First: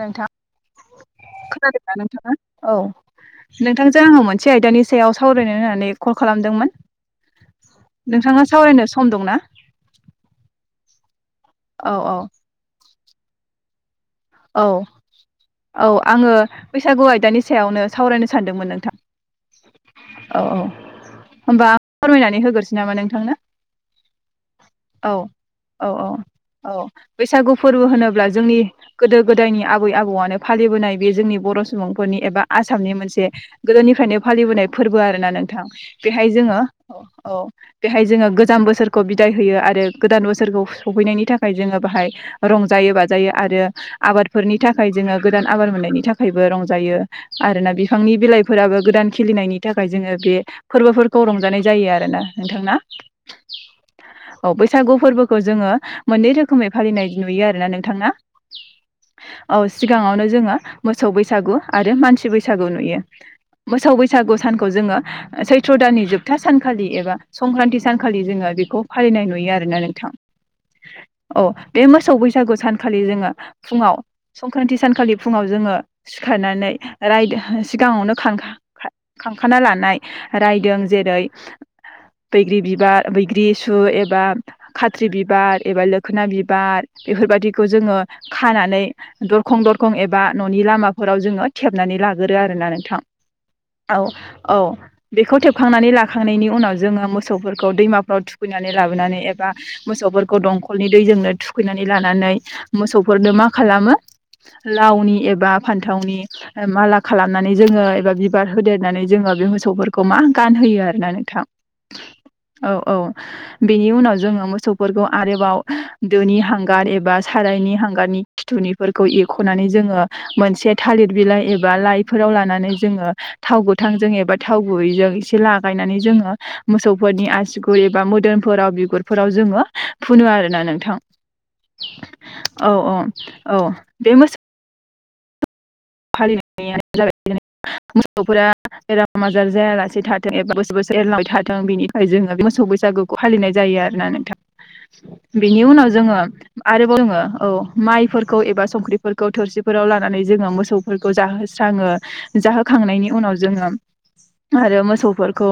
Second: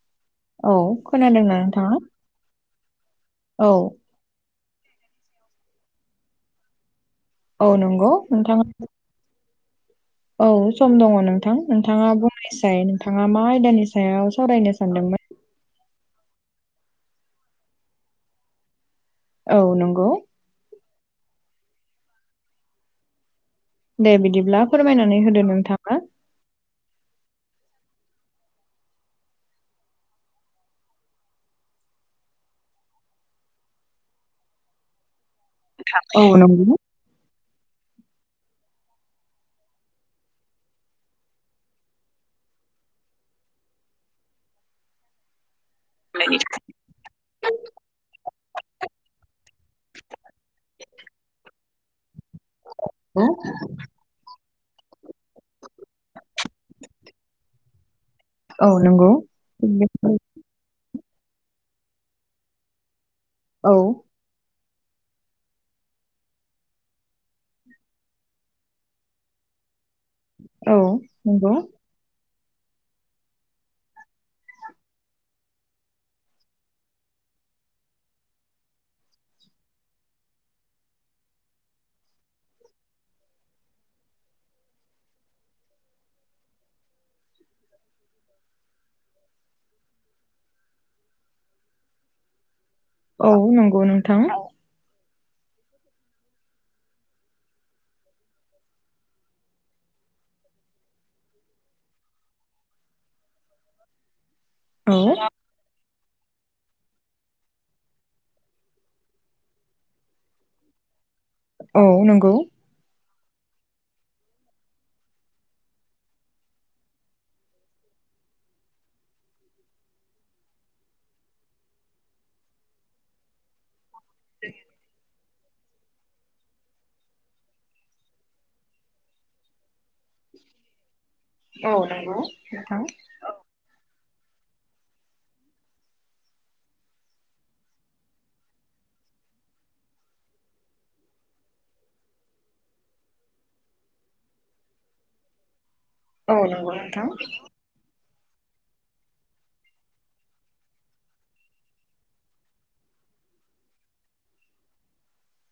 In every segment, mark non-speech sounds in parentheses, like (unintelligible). नोंथां। औ खोनादोंना नोंथाङा? नोंथांङा? औ नोंथांजों आं मोनसे आयदानि सायाव सावरायनो होननानै कल खालामदोंमोन औ नंगौ नोंथांङा नोंथाङा सावरायनो सम दंना? औ सम दंङ नोंथां औ नोंथांङा औ बुंनायसाय नोंथांङा मा आयदानि सा सायाव औ सावरायनो सानदोंमोन। औ आंङो बैसागु आयदानि सायावनो सावरायनो सानदोंमोन नोंथां। औ नंगौ। औ औ होमबा आं फोरमायनानै होगोरनोसै नामा नोंथांनो? दे बिदिब्ला औ फोरमायनानै होदो औ नोंथांङा। औ बैसागु फोरबो होनोब्ला जोंनि गोदो गोदायनि आबै आबौआनो फालिबोनाय बे जोंनि बर' सुबुंफोरनि एबा आसामनि मोनसे गोदोनि फ्रायनो फालिबोनाय फोरबो आरो ना नोंथां औ बेहाय जोंङो नंगौ। औ बेहाय जोंङो गोजाम बोसोरखौ बिदाय होयो आरो गोदान बोसोरखौ सफैनायनि थाखाय जोंङो बाहाय रं रंजायो बाजायो आरो आबादफोरनि थाखाय जोंङो गोदान आबाद मोननायनि थाखायबो रंजायो आरोना बिफांनि बिलाइफोराबो गोदान खिलिनायनि थाखाय जोंङो बे फोरबोफोरखौ रंजानाय जायो आरोना नोंथांना। औ बैसागु फोरबोखौ जोंङो मोननै रोखोमै फालिनाय नुयो आरोना नोंथांना। औ नंगौ। सिगांङावनो जोंङो मोसौ बैसागु आरो मानसि बैसागु नुयो। औ मोसौ बैसागु सानखौ जोंङो ओ सैथ्र' दाननि जोबथा सानखालि एबा संक्रान्ति सानखालि जोंङो बेखौ फालिनाय नुयो आरोना नोंथां औ औ नंगौ बे मोसौ बैसागु सानखालि जोंङो फुंङाव संक्रान्ति सानखालि फुंङाव जोंङो सिखारनानै राय सिगांङावनो खांखाना लानाय रायदों जेरै बैग्रि बिबार बैग्रि सु एबा खाथ्रि बिबार एबा लोखोना बिबार बेफोरबादिखौ जोंङो खानानै दरखं दरखं एबा न'नि लामाफोराव जोंङो थेबनानै लागोरो आरो ना नों थां औ नंगौ औ नोंथां औ। बेखौ थेबखांनानै लाखांनायनि उनाव जोंङो मोसौफोरखौ दैमाफ्राव थुखैनानै लाबोनानै एबा मोसौखौ फोरखौ दंखलनि दैजोंनो थुखैनानै लानानै मोसौफोरनो मा खालामो औ लावनि एबा फान थावनि माला खालामनानै जोंङो एबा बिबार होदेरनानै जोंङो बे मोसौफोरखौ मा गानहोयो आरो ना नों थां औ नंगौ औ औ। बेनि उनाव जोंङो मोसौफोरखौ आरोबाव दोनि हांगार एबा सारायनि हांगारनि खिथुनिफोरखौ एरख'नानै जोंङो मोनसे थालिर बिलाइ एबा लाइफोराव लानानै जोंङो थाव गोथांजों एबा थाव गुबै जों लागायनानै जोंङो मोसौफोरनि आसुगुर एबा मोदोफोराव बिगुरफोराव जोंङो फुनो। आरोना नोंथां। औ। नंगौ औ नोंथां औ औ बे मोसौ फालिनाय जाब मोसौफोरा बेराम आजार जायालासे थाथों एबा बोसोर बो एरलांबाय थाथों बेनिफ्राय जोंङो बे मोसौ बैसागुखौ फालिनाय जायो आरोना नोंथां। बिनि उनाव जोंङो औ नंगौ आरोबाव नोंथां जोंङो औ माइफोरखौ एबा संख्रिफोरखौ थोरसिफोराव लानानै जोंङो मोसौ फोरखौ जाहोस्रांङो जाहोखांनायनि उनाव जोंङो आरो मोसौफोरखौ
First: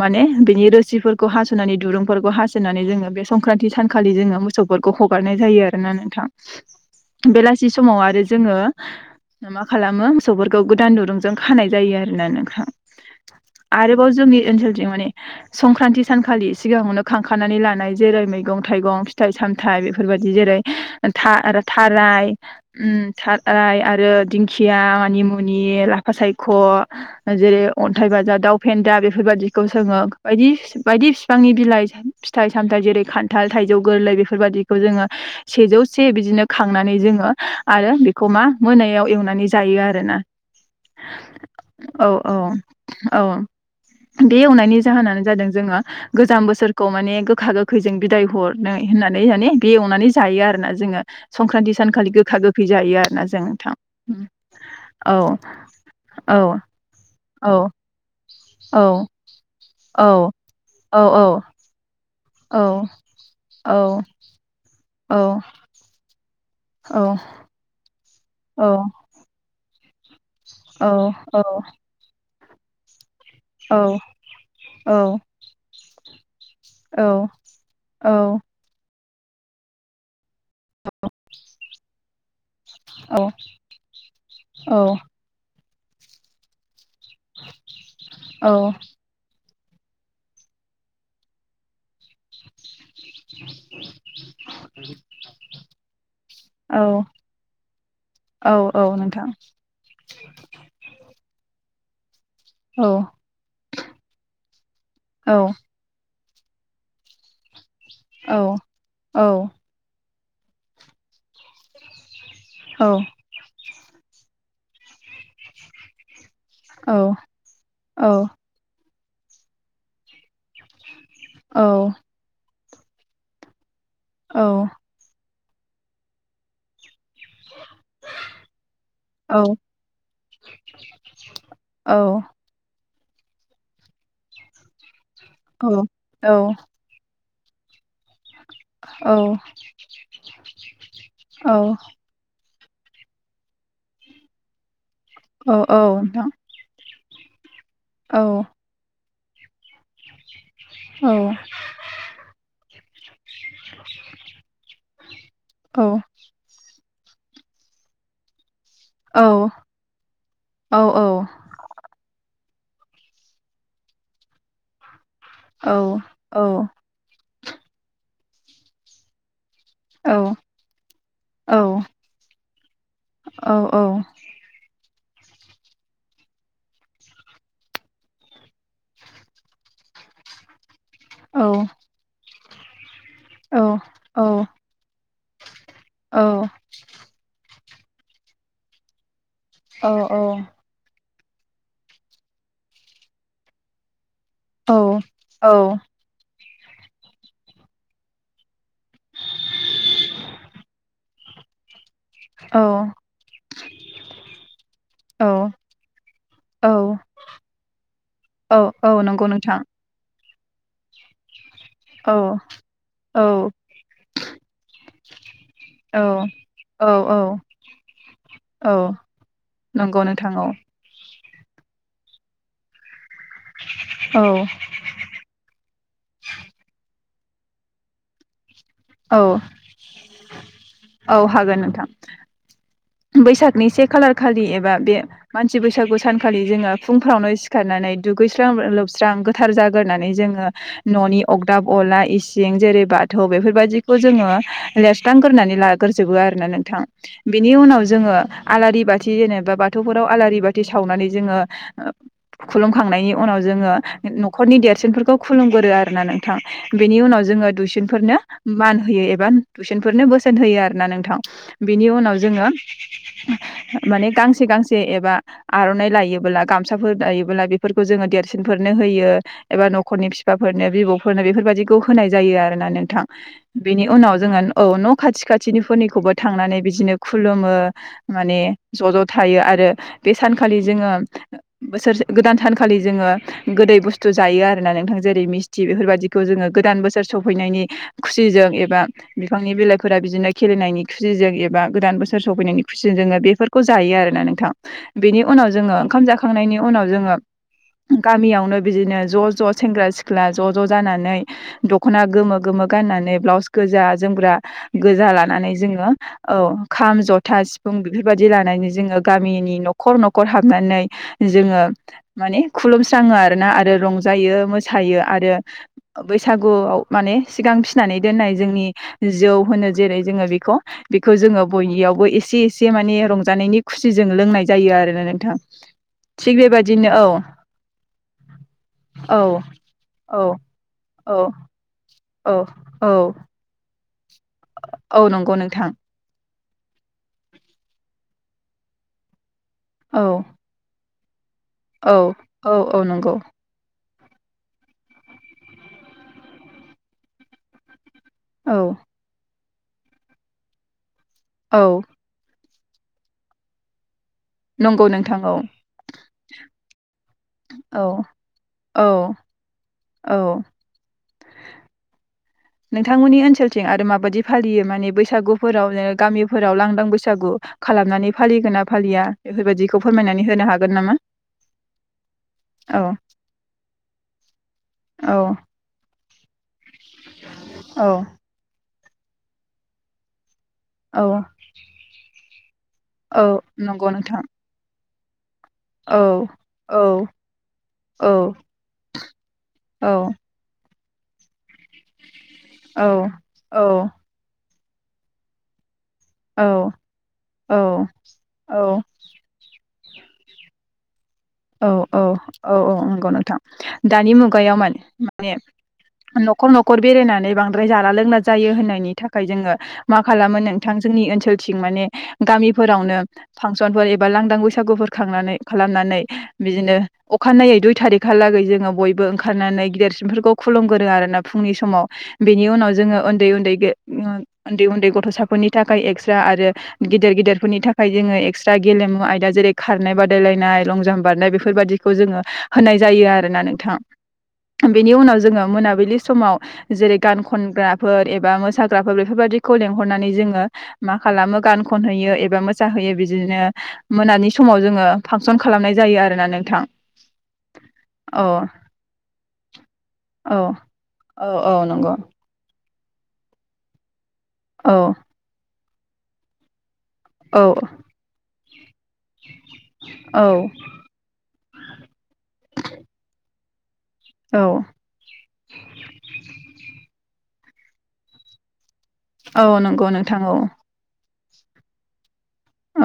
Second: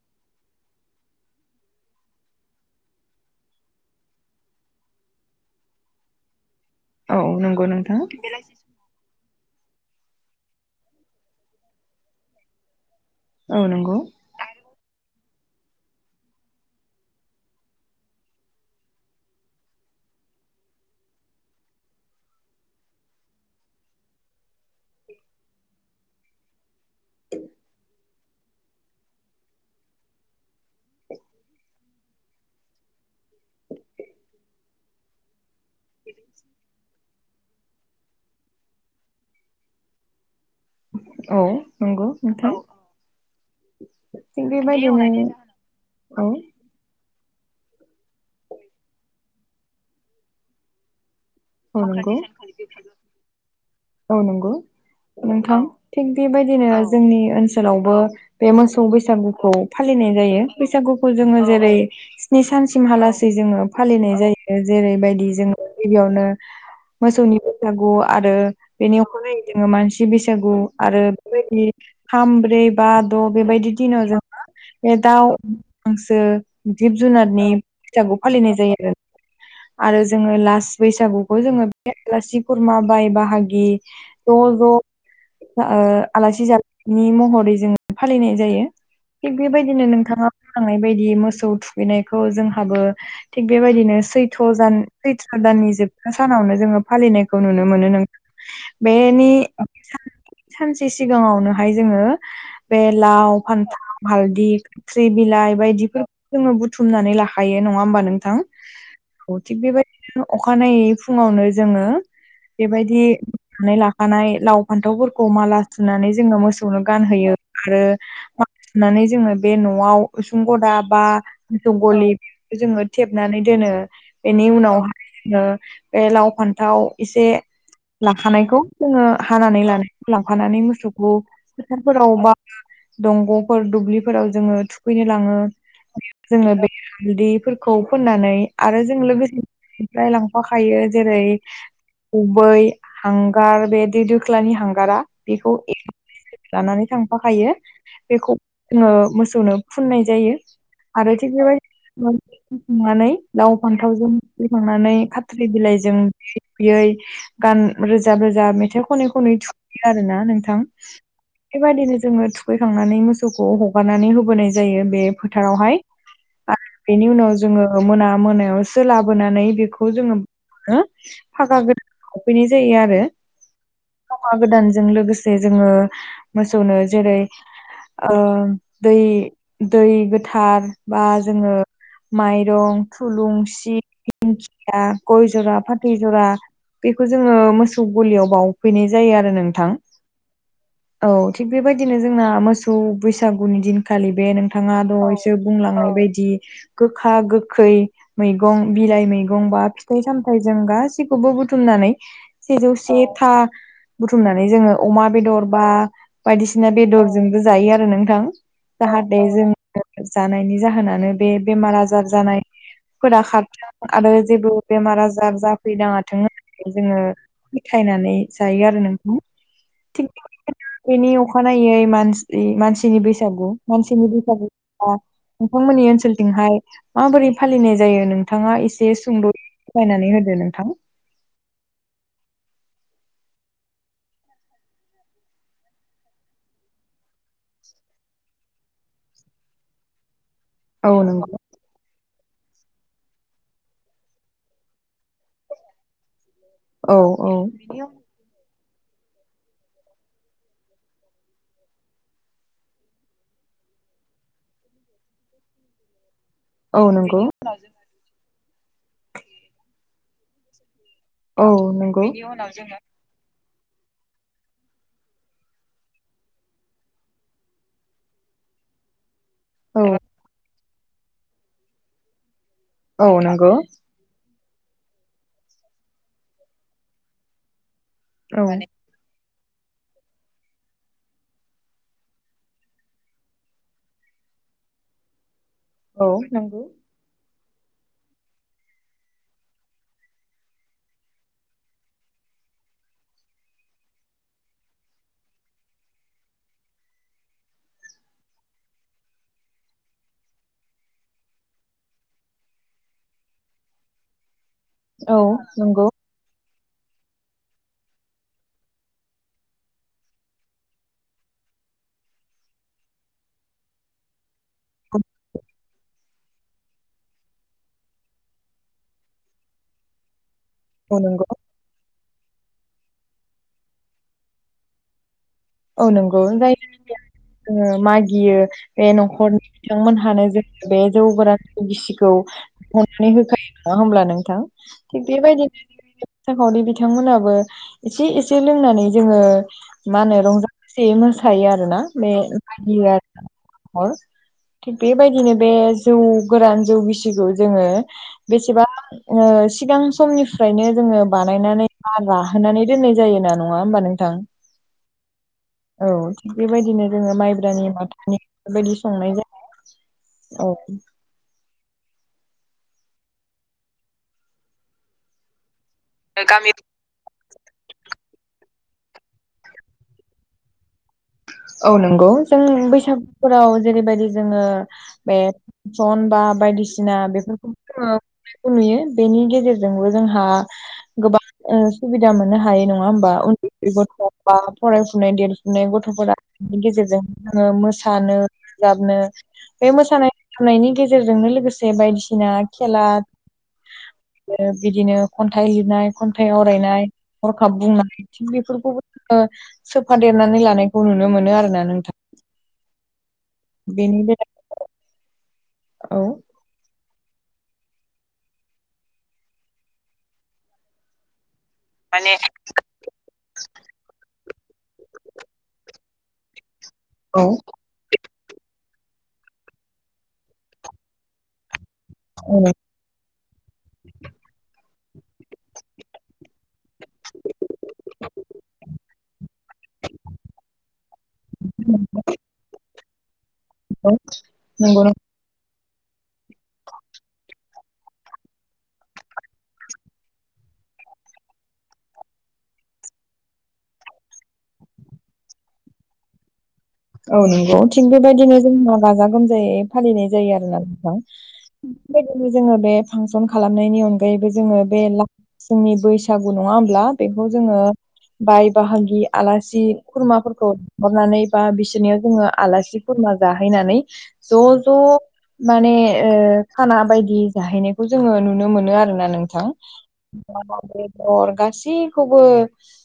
माने बिनि रोसिफोरखौ हास'नानै दुरुंफोरखौ हास'नानै जोंङो बे संक्रान्ति सानखालि जोङो मोसौफोरखौ हगारनाय जायो आरो ना नोंथां। औ नंगौ बेलासि समाव नोंथां आरो जोङो मा खालामो मोसौफोरखौ गोदान दुरुंजों खानाय जायो आरोना नोंथां। औ नंगौ आरोबाव जोंनि ओनसोलथिं माने संक्रान्ति सानखालि सिगाङावनो खांखानानै लानाय जेरै- मैगं-थाइगं, फिथाइ-सामथायाइ बेफोर बाय दि जेरै- था आरो थाराय उम थाराय आरो खिया मानि-मुनि ला फासायख' जेरै- अन्थाइ बाजा, दाउ फेन्दा बेफोर बायदिखौ जोङो बायदि बायदि बिफांनि बिलाइ, फिथाइ-सामथाइ जेरै- खान्थाल थाइजौ गोरलै बेफोरबादिखौ जोङो सेजौ से बिदिनो खांनानै जोङो आरो बेखौ मा मोनायाव एवनानै जायो आरोना। औ। नंगौ नोंथां औ-औ-औ। बे थिग एवनायनि जाहोनानो बेबायदिनो जादों जोङो औ गोजाम बोसोरखौ माने गो खा-गोखैजों बिदाय हरनाय होननानै माने बे एवनानै जायो आरो ना जोङो। संक्रान्ति औ सानखालि नंगौ गोखा-गोखै जायो आरोना जों थां। औ नंगौ। नोंथां थिग औ बेबायदिनो जोंनि औ ओनसोलावबो बे औ मोसौ बैसागुखौ फालि औ नाय जायो । औ बैसागुखौ जोङो जेरै- स्नि औ सानसिमहालिसै जोङो फालिनाय जायो जे औ रै गिबियावनो औ मोसौनि बैसागु आरो औ बेनि अखानायै जोङो मानसि बैसागु औ आरो बेबायदि थाम ब्रै बा द' बेबायदि औ दिनाव जोंङो बे दाउ-हांसो औ जिब-जुनारनि बैसागु फालिनाय जायो आरो। आरो जोङो लास बैसागुखौ जोङो बे आलासि-खुरमा, बाय-बाहा गि ज'-ज' ओ आलासि जानाय नि महरै जोङो फालिनाय जायो। थिग बेबायदिनो नोंथाङा बुंलांनाय बायदि मोसौ थुखैनायखौ जोंहाबो थिग बेबायदिनो सैथ'' जान सैथ्र दाननि जोबथा सानावनो जोङो औ फालिनायखौ नुनो मोनो नोंथां। औ औ बेनि नोंथां सानसे सिगाङावनोहाय जोङो बे औ लाव, फान्थाव, हालदि, खाथ्रि औ बिलाइ बायदिफोर जोङो बुथुमनानै लाखायो, नङा होमबा नोंथां? औ औ थिग बेबायदिनो अखानायै फुङावनो जोङो बेबायदि बुथुमनानै नानै लाखानाय लाव फान्थावफोरखौ माला सुनानै जो ङो मोसौनो गानहोयो आरो माला सुनानै जोङो बे न'आव उसुं गदा बा मोसौ गलि बेफोरावजोङो थेबनानै दोनो। बेनि उनावहाय जोङो बे लाव फान्थाव इसे लाखानायखौ जोङो औ हानानै लानायखौ लांफानानै मोसौखौ फोथारफोराव औ बा दंग'फोर दुब्लिफोराव जोङो थुखैनो लाङो, औ नोंथां औ जोङो बे हालदि फोननानै आरो जों लोगोसेफ्राय लांफाखायो जेरै-थाव गुबै हांगार बे दै दोख्लानि हांगारा बेखौ एसे लानानै थांफाखायो। बेखौ जोङो मोसौनो फुननाय जायो। आरो थिद बेबायदिनो मोसौनाव फोनखांनानैै लाव-फान्थावजों खुबैखांनानै खाथ्रि बिलाइजों बुयै बुयै गान रोजाब रोजाब मे थाय खनै-खनै थुखोयो आरोना नोंथां। बेबायदिनो जोङो थु खैखांनानै मोसौखौ हगारनानै होबोनाय जायो बे फोथारावहाय आरो बेनि उनाव जोङो मोना मोनायावसो लाबोनानै बि खौ जोङो फागा गोदानाव सोफैनाय जायो आ‌ रो फागा गोदानजों लोगोसे जोङो मोसौनो जेरै- ओ दै दै गोथार बा जोङो माइरं, थुलुंसि, दिंखिया, गय जरा, फा फाथै जरा बेखौ जोङो मोसौ गलियाव बावफैनाय जायो आरो नों औ औ औ थिग बेबायदिनो जोंना मोसौ बैसागुनि दिनखालि बे नोंथाङा औ दहायसो बुंलांनाय बायदि गोखा गोखै मैगं बिलाइ मैगं बा फिथाइ सामथाइ जों गासिखौबो बुथुम औ सेजौ सेथा बुथुमनानै जोङो अमा बेदर बा बायदिसिना बेदरजोंबो जायो आरो नोंथां नंगौ जाहाथे नोंथां जोङो जानायनि जाहोनानो बे बेमार आजार औ जानाय फोरा औ खारथों आरो जेबो बेमार आजार जाफैनाङा थों औ जोङो औ फथायनानै जायो औ आरो नोंखौ नंगौ थिग नोंथां बे नि अखानायै मान मानसिनि बैसागु मानसिनि औ बैसागु नोंथांमोननि ओनसोलथिंहाय माबोरै फालिनाय जायो नोंथाङा इसे औ सुंद' सायनानै होदो नोंथां औ हागोन नोंथां बैसागनि से खालार खालि एबा बे मानसि बैसागु सानखालि जोङो फुंफ्रावनो सिखारनानै दुगैस्रां लोबस्रां गोथार जाग्रोननानै जोङो औ न'नि नंगौ अरदाब अला इसिं जेरै बाथौ बेफोरबायदिखौ जोङो ले हांग्रोनानै लाग्रोजोबो आरोना नोंथां औ औ बिनि उनाव जोङो आलारि बाथि जेनेबा बाथौफोराव आलारि बाथि सावनानै जोङो ओ खुलुमखांनायनि उनाव जोङो न'खरनि देरसिनफोरखौ खुलुमगोरो आरोना नोंथां औ बेनि नंगौ उनाव जोङो दुइसिनफोरनो मान होयो एबा दुइसनफोरनो बोसोन होयो आरोना नोंथां औ बिनि नंगौ उनाव जोङो माने गांसे गांसे एबा आर'नाइ दायोबोब्ला गामसाफोर दायोबोब्ला बेफोरखौ जोङो देरसिन फोरनो होयो एबा औ न'खरनि फिफाफोरनो बिबौफोरनो बेफोरबायाददिखौ होनाय जायो आरो नोंथां औ नंगौ बिनि उनाव जोङो औ न' खाथि खाथिनि फोरनिखौबो थांनानै बिदिनो खुलुमो माने औ ज' ज' थायो आरो बे सानखालि जोङो बोसोरसे गोदान सानखालि जोङो गोदै बुस्थु जायो आरो ना नोंथां जेरै मिस्थि बेफोर बादि औ खौ जोङो नंगौ गोदान बोसोर सौफै फैनायनि खुसिजों एबा बिफांनि बिलाइफोरा बिदिनो खेलेनायनि खुसिजों एबा गोदान बोसोर सफैनायनि खुसिजों जोङो बेफोरखौ जायो आरोना नोंथां बेनि उनाव जोङो ओंखाम जाखांनायनि उनाव उनाव जोङो गामियावनो बिदिनो ज' ज' सेंग्रा सिख्ला ज' ज' जानानै दख'ना गोमो गोमो गाननानै ब्लाउस गोजा जोमग्रा गोजा औ लानानै नंगौ जोङो औ खाम जथा सिफुं बेफोरबायादि लानानै जोङो गामिनि न'खर न'खर हाबनानै जोङो माने खुलुमस्राङो आरो ना आरो रंजायो मोसायो आरो बैसागुआव माने सिगां फिसिनानै दोननाय जोंनि जौ होनो जेरै जोङो बे खौ औ बेखौ नंगौ जोङो बेयावबो एसे एसे माने रंजानायनि खुसिजों लोंनाय जायो आरोना नोंथां थिग बे बायदिनो औ ओ मागियो बे औ न'खरनि बिथांमोनहानो औ जों बे जौ औ गोरानखौ गिसिखौ औ खौ औ अननानै होखायो नङा होमब्ला नोंथां औ थिग नंगौ बेबायदिनो नोंथां मोसाखावरि बिथांमोनाबो एसे एसे लोंनानै जोङो औ मा होनो रंजा खुसियै मोसायो आरो ना औ बे (unintelligible) औ औ नंगौ हर थिग बेबायदिनो बे जौ गोरान जौ गिसिखौ जोङो औ बेसेबां सिगां समनिफ्रायनो जोङो बानायनानै औ (unintelligible) होनानै दोननाय जायोना नङा होमबा नोंथां नंगौ नोंथां औ औ थिग बेबायदिनो जोङो माइब्रानि औ माथानि बेबायदि औ संनाय जाय औ नोंथांमोननि ओनसोलथिं आरो माबायदि फालियो माने बैसागुफोराव गामिफोराव लांदां बैसागु खालामनानै फालिगोन ना फालिया बेफोरबायाददिखौ फोरमायनानै होनो हागोन नामा औ नंगौ जों औ बैसागुफोराव जेरैबायदि जोङो औ बेसन बा बायदिसिना बेफोरखौ औ जोङखौ नुयो बेनि गेजेरजोंबो जोंहा औ गोबां सुबिदा मोननो हायो नङा होमबा औ उन्दैै नंगौ गथ' नोंथां बा फरायफुनाय देर ने औ गथ'फोरा। औ गेजेरजों जोङो औ मोसानो रोजाबनो बे औ मोसानायनायनि गेजेरजों गेजेरजोंनो लोगोसे बायदिसिना खेला औ बिदिनो खन्थाइ लिरनाय खन्थाइ औ आवरायनाय हरखाब बुंनाय औ थिग औ बेफोरखौबो सोफादेरनानै लानाय औ औ औ औ नंग नथां बेनि दानि मुगायाव माने बेलायाव न'खर न'खर बेरायनानै बांद्राय जान लों जायो होननायनि थाखाय जोङो मा खालामो नोंथां जोंनि ओनसोल थं माने गामिफोरावनो फांसनफोर एबा लांदां बैसागुफोर खांनानै खालामनानै बिदिनो औ अखानायै दुइ थारिख बेखालागै जोङो बयबो ओंखारनानै गिदेरसिनफोरखौ खुलुमगोरो आरोोना फुंनि समाव औ बेनि नंगौ उनाव जोङो उन्दै उन्दै। उन्दै उन्दै गथ'साफोरनि थाखाय एक्सट्रा आरो गेदेर गेदेरफोरनि थाखाय जोङो एक्सट्रा गेलेमु आयदा जेरै खारनाय बादायलायनाय आइलं। बारनाय बेफोरबायदिखौ जोङो होनाय जायो आरोना नोंथां नंगौ बिनि नंगौ उनाव जोङो मोना बिलि समाव जेरै गान खनग्राफोर एबा मोसाग्राफोर बेफोरबायाददिखौ लेंहरनानै जोङो मा खालामो गान खनहैयो एबा मोसाहैयो बिदिनो मोनानि समाव जोङो फांसन खालामनाय। जायो आरोना नोंथां। औ नंगौ थिग औ बेबायदिनो जोंहा गाजा गोमजायै फालिनाय जायो आरो औ नों औ औ नंगौ बेदिनो जोङो बे फांसन खालामनायनि अनगायैबो जोङो औ बे ला फुंनि बैसागु नङा होमब्ला। बेखौ औ जोङो बाय बाहागि आलासि औ खुरमाफोरखौहरनानै बिसोरनियाव जोङो आलासि खुरमा जाहैनानै ज' औ ज' माने खाना बायदि जाहैनायखौ जोङो नुनो मोनो आरोना नोंथां औ नंगौ नोंथां औ म अर गासैखौबो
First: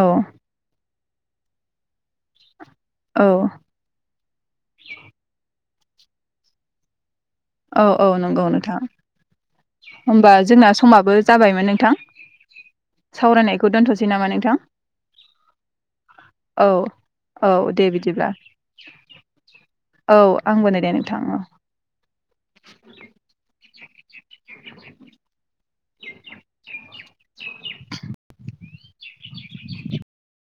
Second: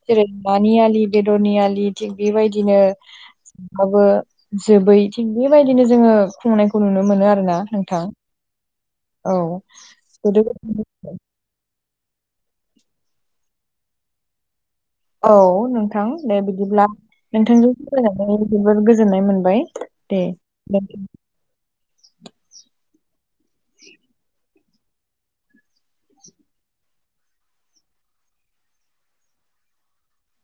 औ जेरै नानियालि बेदरनि आलि थिग बेबायदि बिदिनो औ जाबो जोबै थि बेबायदिनो जोङो खुंनायखौ नुनो मोनो आरो औ औ नंगौ नोंथां हबा गोदो जोंना समाबो जाबायमोन नोंथां सावरायनायखौ दोनथ'सै नामा नोंथां औ नोंथां दे औ बिदिब्ला औ नोंथांजों दे बिदिब्ला सोलरायनानै जोबोर गोजोननाय मोनबाय औ आंबो नाय दे नोंथां औ (unintelligible) (unintelligible)